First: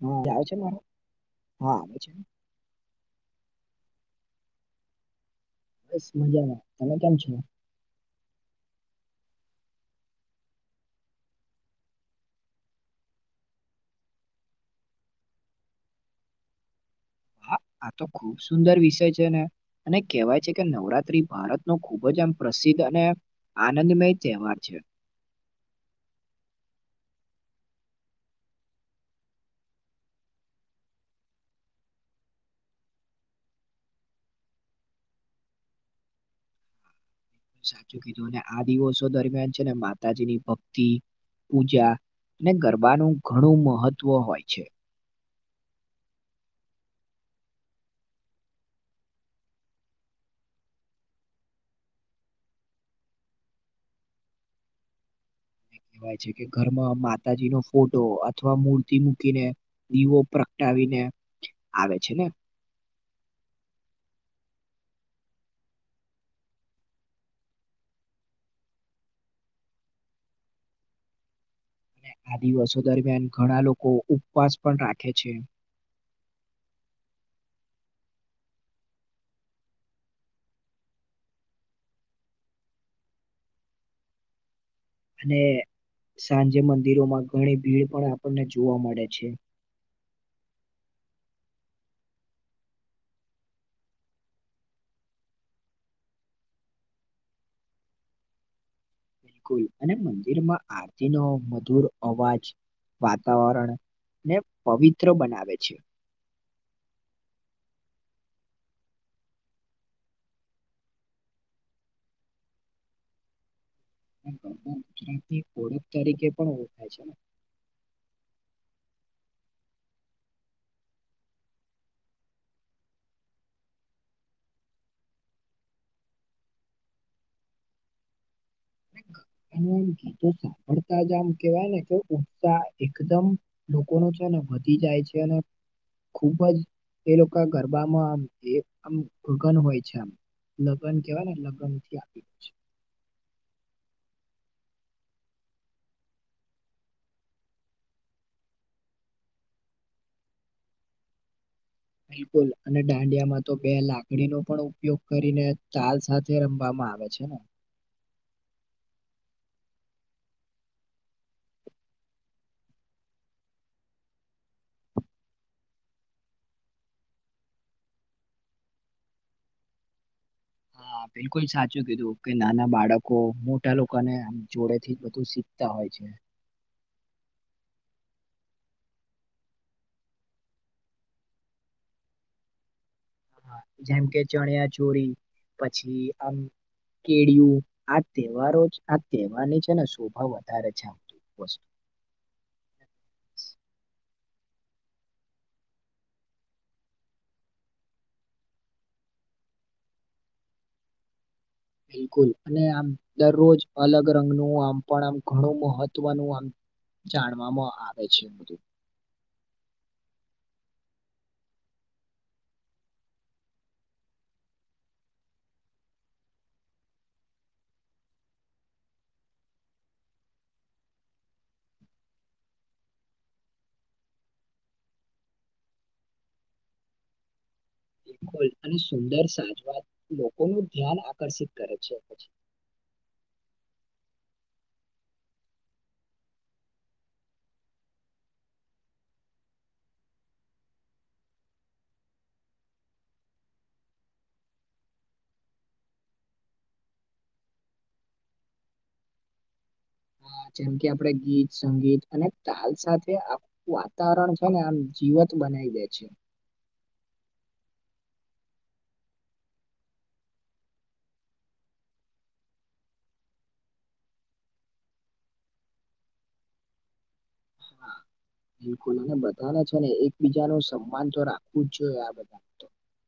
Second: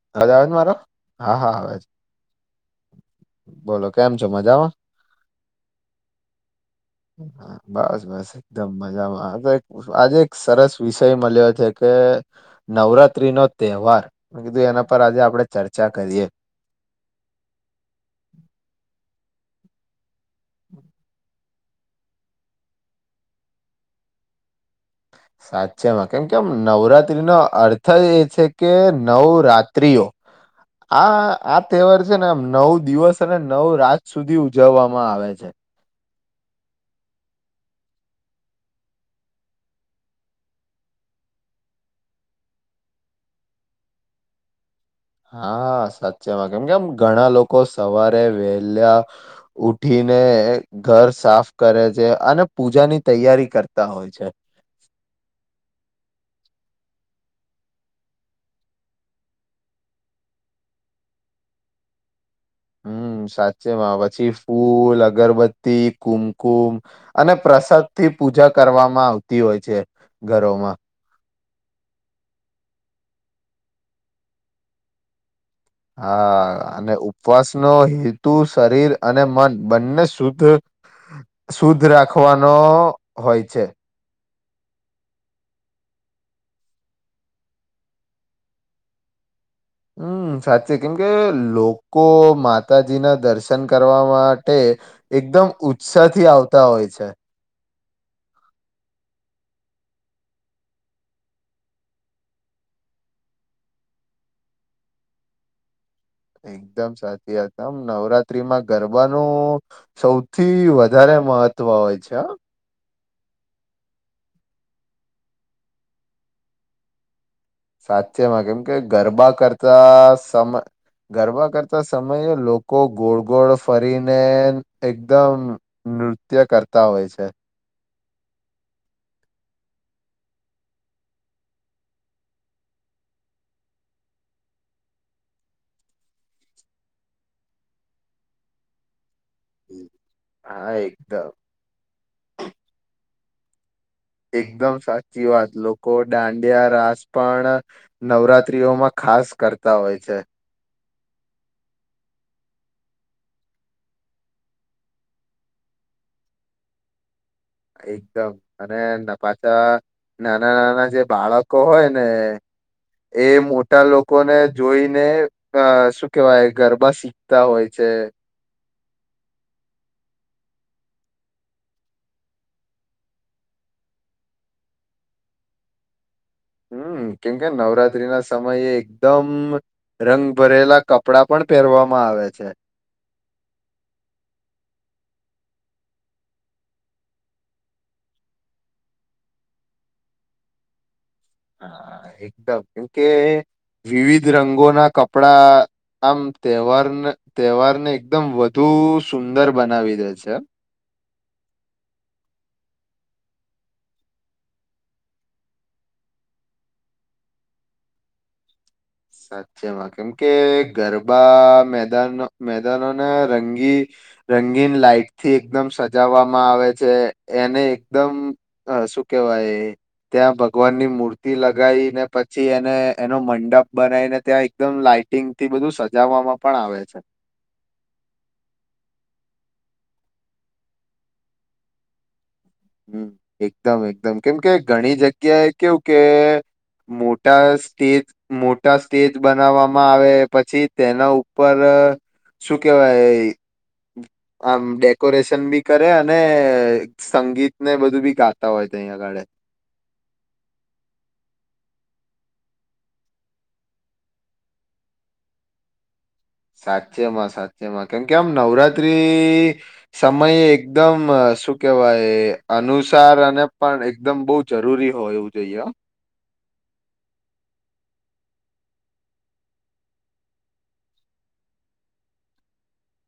હા આજ આવે આવેજ છે મારો હા હા આવેજ આવે છે બોલો. કેમ છો મજામાં બસ મજામાં તમે કેમ છો બસ બસ એકદમ મજા. આજે એક સરસ વિષય મળ્યો છે, કે નવરાત્રી નો તહેવાર મે કીધું એના પર આજે આપણે ચર્ચા કરીએ. હા આ તો ખુબ સુંદર વિષય છે ને અને કેહેવાય છે કે નવરાત્રી ભારત ન ખૂબ જ આમ પ્રસિદ્ધ અને આનંદમય તહેવાર છે. સાચેમાં કેમ કેમ નવરાત્રીનો અર્થ એ છે કે નવરાત્ર્રીઓ આ આ તહેવાર છે ને આમ નવ દિવસ અને નવ રાત સુધી ઉજવવામાં આવે છે. સાચું કીધું અને આ દિવસો દરમિયાન છે ને માતાજીની ભક્તિ પૂજા અને ગરબાનું ઘણું મહત્વ હોય છે. હા સાચેમાં કેમ કેમ ઘણા લોકો સવારે વહેલા ઉઠીને ઘર સાફ કરે છે અને પૂજાની તૈયારી કરતા હોય છે. [inaudible] કહેવાય છે કે ઘરમાં માતાજી નો ફોટો અથવા મૂર્તિ મૂકીને દીવો પ્રગટાવીને આવે છે ને. હમ સાચેમાં પછી ફૂલ અગરબત્તી કુમકુમ અને પ્રસાદ થી પૂજા કરવામાં આવતી હોય છે ઘરોમાં. આ દિવસો દરમિયાન ઘણા લોકો ઉપવાસ પણ રાખે છે. હા અને ઉપવાસનોો હેતુ શરીર અને મન બંને શુદ્ધ શુદ્ધ રાખવાનો હોય છે. અને સાંજે મંદિરોમાં ઘણી ભીડ પણ આપણને જોવા મળે છે. હમ સાચી કેમ કે લોકો માતાજી ના દર્શન કરવા માટે. એકદમ ઉત્સાહ થી આવતા હોય છે. બિલકુલ અને મંદિર માં આરતી નો મધુર અવાજ વાતાવરણને પવિત્ર બનાવે છે એકદમ સાચી વાતમ નવરાત્રીમાં ગરબાનું સૌથી વધારે મહત્વ હોય છે. ગુજરાતીની ઓળખ તરીકે પણ ઓળખાય છે ને. સાચેમાં કેમ કે ગરબા કરતા સમય ગરબા કરતા સમયે લોકો ગોળ ગોળ ફરીને એકદમ નૃત્ય કરતા હોય છે. [inaudible] એ એમ ગીતોું સાંભળતા જ આમ કેવાય ને કે ઉત્સાહ એકદમ લોકો નો છે ને વધી જાય છે અને ખુબ જ એ લોકો ગરબામાં આમ એ આમ. ગગન હોય છે આમ હા લગ્ન એકદમ કેવાય ને લગ્ન થી આપ એકદમ સાચી વાત લોકો દાંડિયા રાસ પણ નવરાત્રીઓમાં ખાસ કરતા હોય છે. બિલકુલ અને દાંડિયામાં તો બે લાકડીનો પણ ઉપયોગ કરીને તાલ સાથે રમવામાં આવે છે ને એકદમ અને પાછા નાના નાના જે બાળકો હોય ને એ મોટા લોકોને જોઈને અ શું કેવાય ગરબા શીખતા હોય છે [inaudible] હા [inaudible] બિલકુલ સાચું કીધું કે નાના બાળકો મોટા લોકોને જોડે થી બધું શીખતા હોય છે. હમ કેમ કે નવરાત્રી ના સમયે એકદમ રંગ ભરેલા કપડાં પણ પહેરવામાં આવે છે. જેમ કે ચણ્યા ચોરી પછી આમ કેળિયું આ તહેવારો આ તહેવારની છે ને શોભા વધારે જ આવતી હ એકદમ કેમ કે વિવિધ રંગોના કપડા આમ તહેવારને તહેવારને એકદમ વધુ સુંદર બનાવી દે છે. [inaudible] બિલકુલ અને આમ દરરોજ અલગ રંગનું આમ પણ આમ ઘણું મહત્વનું આમ જાણવામાં આવે છે બધું. સાચેમાં કેમ કે ગરબા મેદાનો મેદાનોને રંગી રંગીન લાાઈટથી એકદમ સજાવવામાં આવે છે એને એકદમ હ શુ કેવાય ત્યાં ભગવાન ની મૂર્તિ લગાઇને પછી એને એનો મંડપ બનાઈને ત્યાં એકદમ લાાઈટિંગથી બધું સજાવવામાં પણ આવે છે. બિલકુલ અને સુંદર સાજવા લોકોનું ધ્યાન આકર્ષિત કરે છે પછી હમ એકદમ એકદમ કેમ કે ઘણી જગ્યાએ કેવું કે મોટા સ્ટેજ મોટા સ્ટેજ બનાવવામાં આવે પછી તેના ઉપર અ શું કેવાય? આમ ડેકોરેશન બી કરે અને અ સંગીતને બધું બી ગાતા હોય તહીંયા આગળ [inaudible] હ જેમ કે આપડે ગીત સંગીત અને તાલ સાથે આ વાતાવરણ છે ને આમ જીવ [unintelligible] બનાય દે છે. સાચેમાં સાચેમાં કેમ કે આમ નવરાત્રી સમયે એકદમ શું કે -વાય અનુસાર અને પણ એકદમ બવ જરૂરી હોય એવું જોઈએ હ [inaudible] હા, બિલકુલ અને બધાને છે ને એકબીજાનું સન્માન તો રાખવું જ જોઈએ આ બધા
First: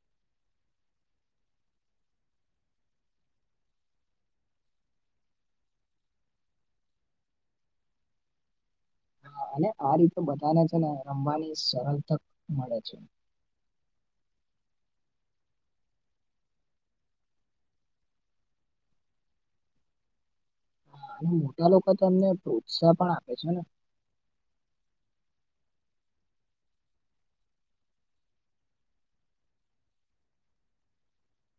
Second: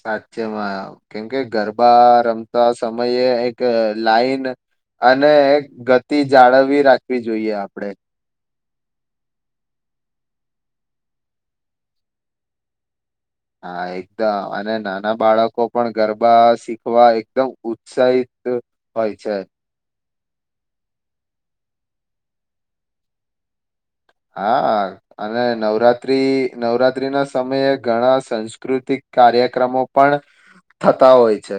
સાચેમાં કેમકે ગરબા રમતા સમયે એક લાઈન અને ગતિ જાળવવી રાખવી જોઈએ આપડે. અને આ રીતે બધાને છે ને રમવાની સરળ તક મળે છે. હા, એકદમ અને નાના બાળકો પણ ગરબા શીખવા એકદમ ઉત્સાહિત હોય છે. અને મોટા લોકો તો એમને પ્રોત્સાહ પણ આપે છે ને હા, અને નવરાત્રી નવરાત્રી ના સમયે ઘણા સંસ્કૃતિક કાર્યક્રમો પણ થતા હોય છે.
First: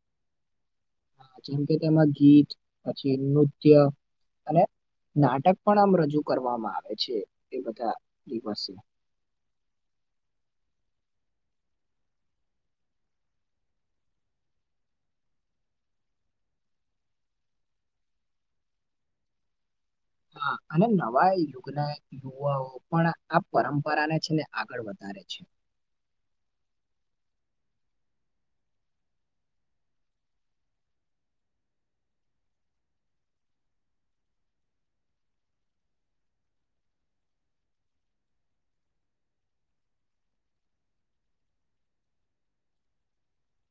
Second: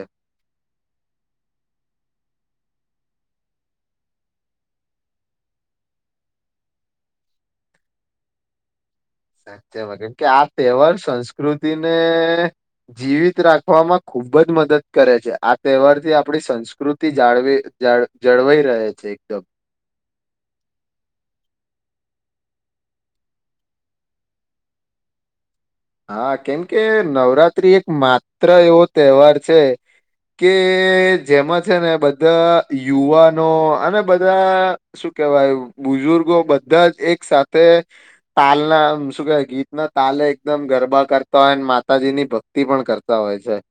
જેમ કે તેમાં ગીત પછી નૃત્ય અને નાટક પણ આમ રજૂ કરવામાં આવે છે એ બધા દિવસે. સાચમાં કેમ કે આ તહેવાર સંસ્કૃતિને જીવિત રાખવામાં ખૂ ખૂબ જ મદદ કરે છે આ તહેવારથી આપણી સંસ્કૃતિ જાળવી જળવાઈ રહે છે એકદમ. [inaudible] હા, અને નવા યુગના યુવાઓ પણ આ પરંપરાને છે ને આગળ વધ ધારે છે. હા, કેમ કે નવરાત્રી એક માત્ર એવો તહેવાર છે કે જેમાં છે ને બધા યુવાનો અને બધા કેવાય બુઝુર્ગો બધા જ એક સાથેથે તાલના શું કેવાય ગીતના તાલે એકદમ ગરબા કરતા હોય માતાજીની ભક્તિ પણ કરતા હોય છે.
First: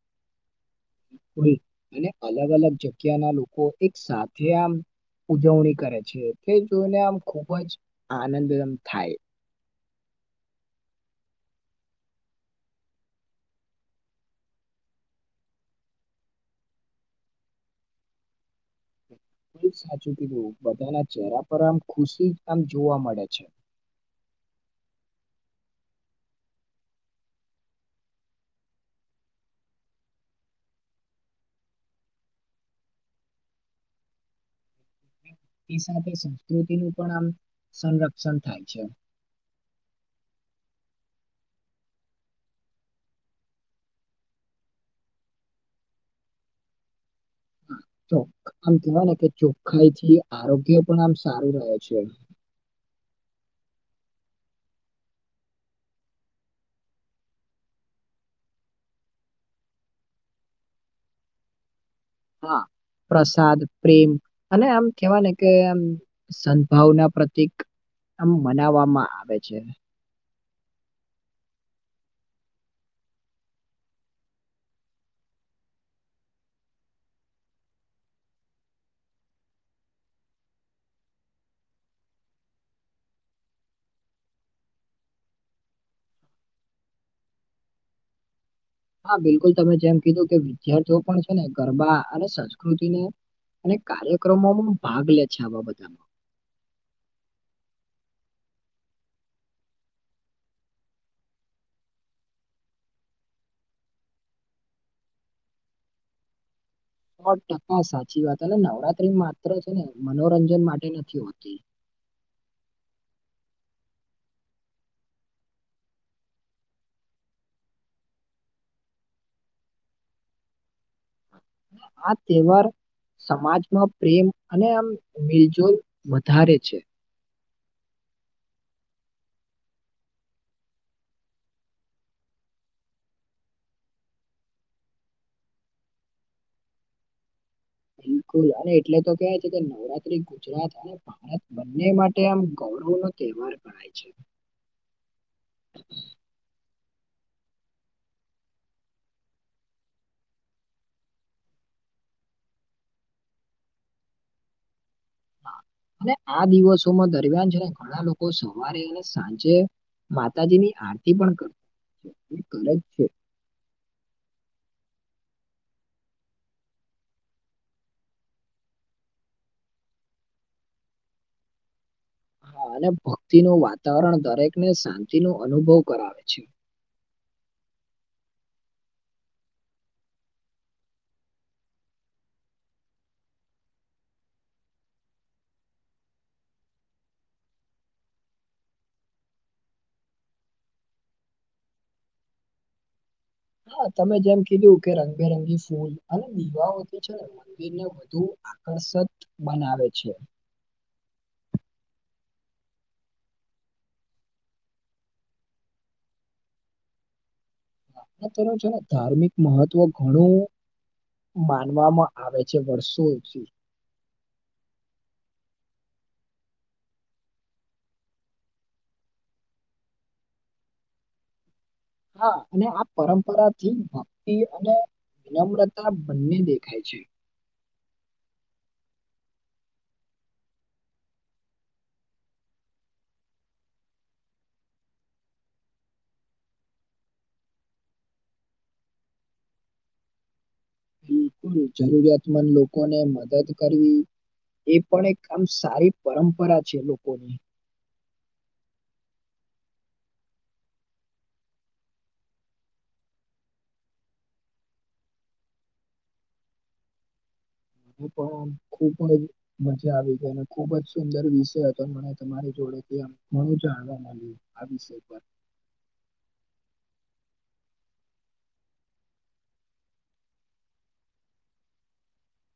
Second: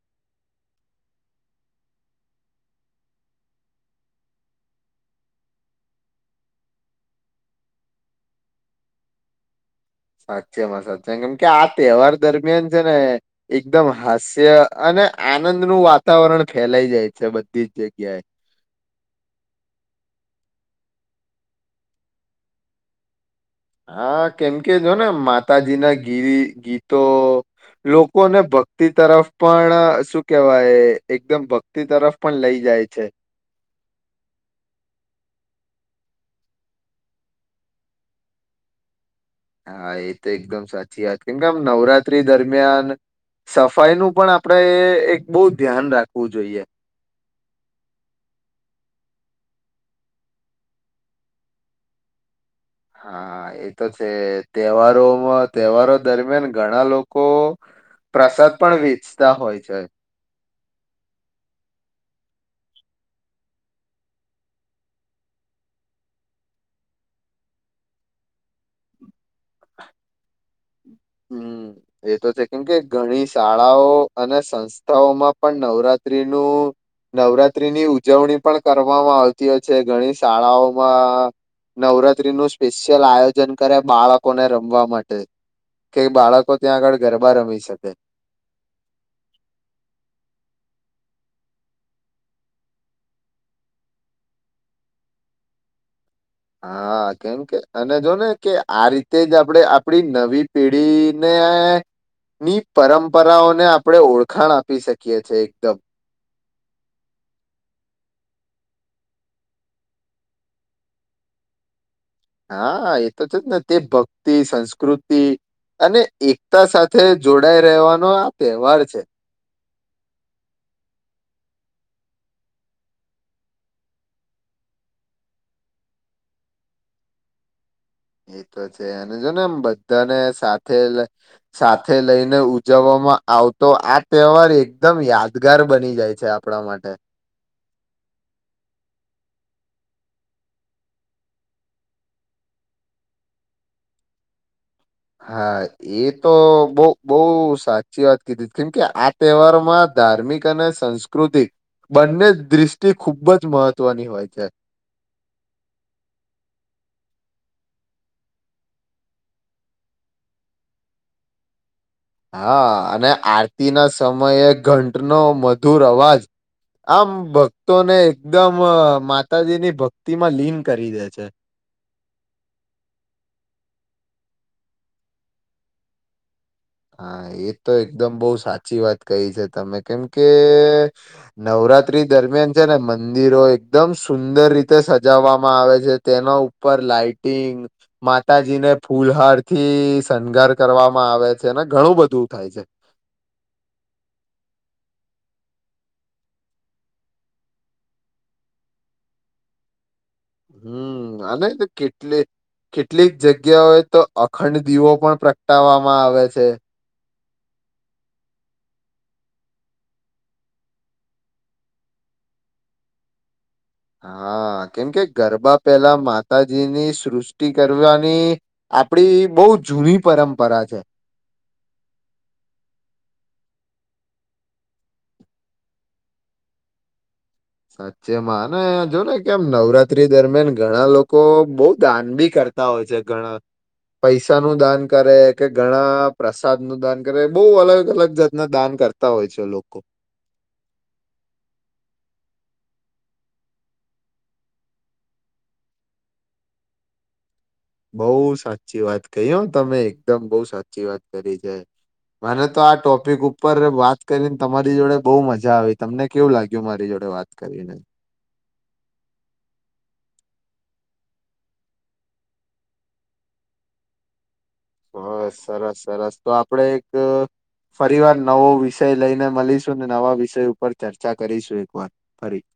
[unintelligible] અને અલગ અલગ જગ્યાના લોકો એક સાથે આમ ઉજવણી કરે છે તે જોઈને આમ ખૂબ જ આનંદમ થાય. સાચેમાં સાચેમ કેમકે આ તહેવાર દરમિયાન છે ને એકદમ હાસ્ય અને ને આનંદનું વાતાવરણ ફેલાઈ જાય છે બધી જ જગ્યાએ. [unintelligible] સાચું કીધું બધાના ચહેરા પર આમ ખુશી આમ જોવા મળે છે. હા, કેમ કે જોને માતાજીના ગી ગીતો લોકોને ભક્તિ તરફ પણ શું કેવાય એકદમ ભક્તિ તરફ પણ લઈ જાય છે. તે સાથે સંસ્કૃતિનું પણ આમ સંરક્ષણ થાય છે. હા, એ તો એકદમ સાચી વાત કેમ કે આમ નવરાત્રી દરમિયાન સફાઈનું પણ આપણેે એ એક બહુ ધ્યાન રાખવું જોઈએ. આમ કેવાય ને કે ચોખ્ખાઈથી આરોગ્ય પણ આમ સારું રહે છે. હા, એતો છે તહેવારોમાં તહેવારો દરમિયાન ઘણા લોકો પ્રસાદ પણ વેચતા હોય છે. હા પ્રસાદ પ્રેમ અને આમ કેવા ને કે આમ સદભાવના પ્રતિક આમ મનાવવામાં આવે છે. હમ્મ એતો છે કેમ કે ઘણી શાળાઓ અને સંસ્થાઓમાં પણ નવરાત્રીનું નવરાત્રીની ઉજવણી પણ કરવામાં આવતી હોય છે ઘણી શાળાઓમાં નવરાત્રી નું સ્પેશિયલ આયોજન કરે બાળકોને રમવા માટે કે બાળકો ત્યાં આગળ ગરબા રમી શકે હા બિલકુલ તમે જેમ કીધું કે વિદ્યાર્થીઓ પણ છે ને ગરબા અને સંસ્કૃતિને અને કાર્યક્રમોમાં ભાગ લે છે આવા બધા હા કેમ કે અને જોને કે આ રીતે જ આપણે આપડી નવી પેઢીને ની પરંપરાઓને આપણે ઓળખાણ આપી શકીએ છે એકદમ સો ટકા સાચી વાત અને નવરાત્રી માત્ર છે ને મનોરંજન માટે નથી હોતી હા એ તો છે જ ને તે ભક્તિ સંસ્કૃતિ અને એકતા સાથે જોડાય રહેવાનો આ તહેવાર છે. હા તહેવાર સમાજમાં પ્રેમ અને આમ મિલજુલ વધારે છે. એ તો છે અને જો ને એમ બધાને સાથે સાથે લઈને ઉજવવા માં આવતો આ તહેવાર એકદમ યાદગાર બની જાય છે આપણા માટે બિલકુલ અને એટલે તો કેવાય છે કે નવરાત્રી ગુજરાત અને ભારત બંને માટે આમ ગ ગૈરવ નો તહેવાર ગણાય છે. હા એ તો બો બો સાચી વાત કીધી કેમકે આ તહેવારોમાં ધાર્મિક અને સંસ્કૃતિક બંને દૃષ્ટિ ખૂબ જ મહત્વની હોય છે. હા. અને આ દિવસોમાં દરમિયાન છે ને ઘણા લોકો સવારે અને સાંજે માતાજીની આરતી પણ ક હા અને આરતી ના સમયે ઘંટનો મધુર અવાજ આમ ભક્તોને એકદમ માતાજીની ભક્તિ માં લીન કરી દે છે હા અને ભક્તિનું વાતાવરણ દરેકને શાંતિ નો અનુભવ કરાવે છે. હા એ તો એકદમ બો સાચી વાત કહી છે તમે કેમ કે નવરા વરાત્રી દરમિયાન છે ને મંદિરો એકદમ સુંદર રીતે સજાવવામાં આવે છે તેના ઉપર લાાઈટિંગ માતાજી ને ફૂલહાર થી શણગાર કરવામાં આવે છે એને ઘણું બધું થાય છે. હા તમે જેમ કીધું કે રંગબેરંગી ફૂલ અને દીવાઓથી છે ને મંદિર ને વધુ આકર્ષત બનાવે છે. હમ અને તો કેટલે કેટલીક જગ્યાઓએ તો અખંડ દીવો પણ પ્રગટાવામાં આવે છે. તેનું છે ને ધાર્મિક મહત્વ ઘણું માનવામાં આવે છે વર્ષોથી. હા કેમ કે ગરબા પહેલા માતાજીની સૃષ્ટિ કરવાની આપડી બોવ જૂની પરંપરા છે. હા અને આ પરંપરા થી ભક્તિ અને વિનમ્રતા બંને દેખાય છે. સાચેમાં અને જો ને કેમ નવરાત્રી દરમિયાન ઘણા લોકો બોવ દાન બી કર તા હોય છે ઘણા પૈસા નું દાન કરે કે ઘણા પ્રસાદ નું દાન કરે બો અલગ અલગ જાતના દાન કરતા હોય છે લોકો. બિલકુલ જરૂરિયાતમંદ લોકોને મદદ કરવી. એ પણ એક આમ સારી પરંપરા છે લોકોની. બઉ સાચી વાત કહી હો તમે એકદમ બઉ સાચી વાત કરી છે. મને તો આ ટોપિક ઉપર વાત કરીને તમારી જોડે બહુ મજા આવી તમને કેવું લાગ્યું મારી જોડે વાત? કરીને [unintelligible] ખુબ જ મજા આવી ગઈ અને ખુબ જ સુંદર વિષય હતો મને તમારી જોડેથી. [unintelligible] બ પર સરસ સરસ તો આપડે એક ફરી વાર નવો વિષય લઈને મળીશું ને નવા વિષય ઉપર ચર્ચા કરીશું એકવાર ફરી. [inaudible]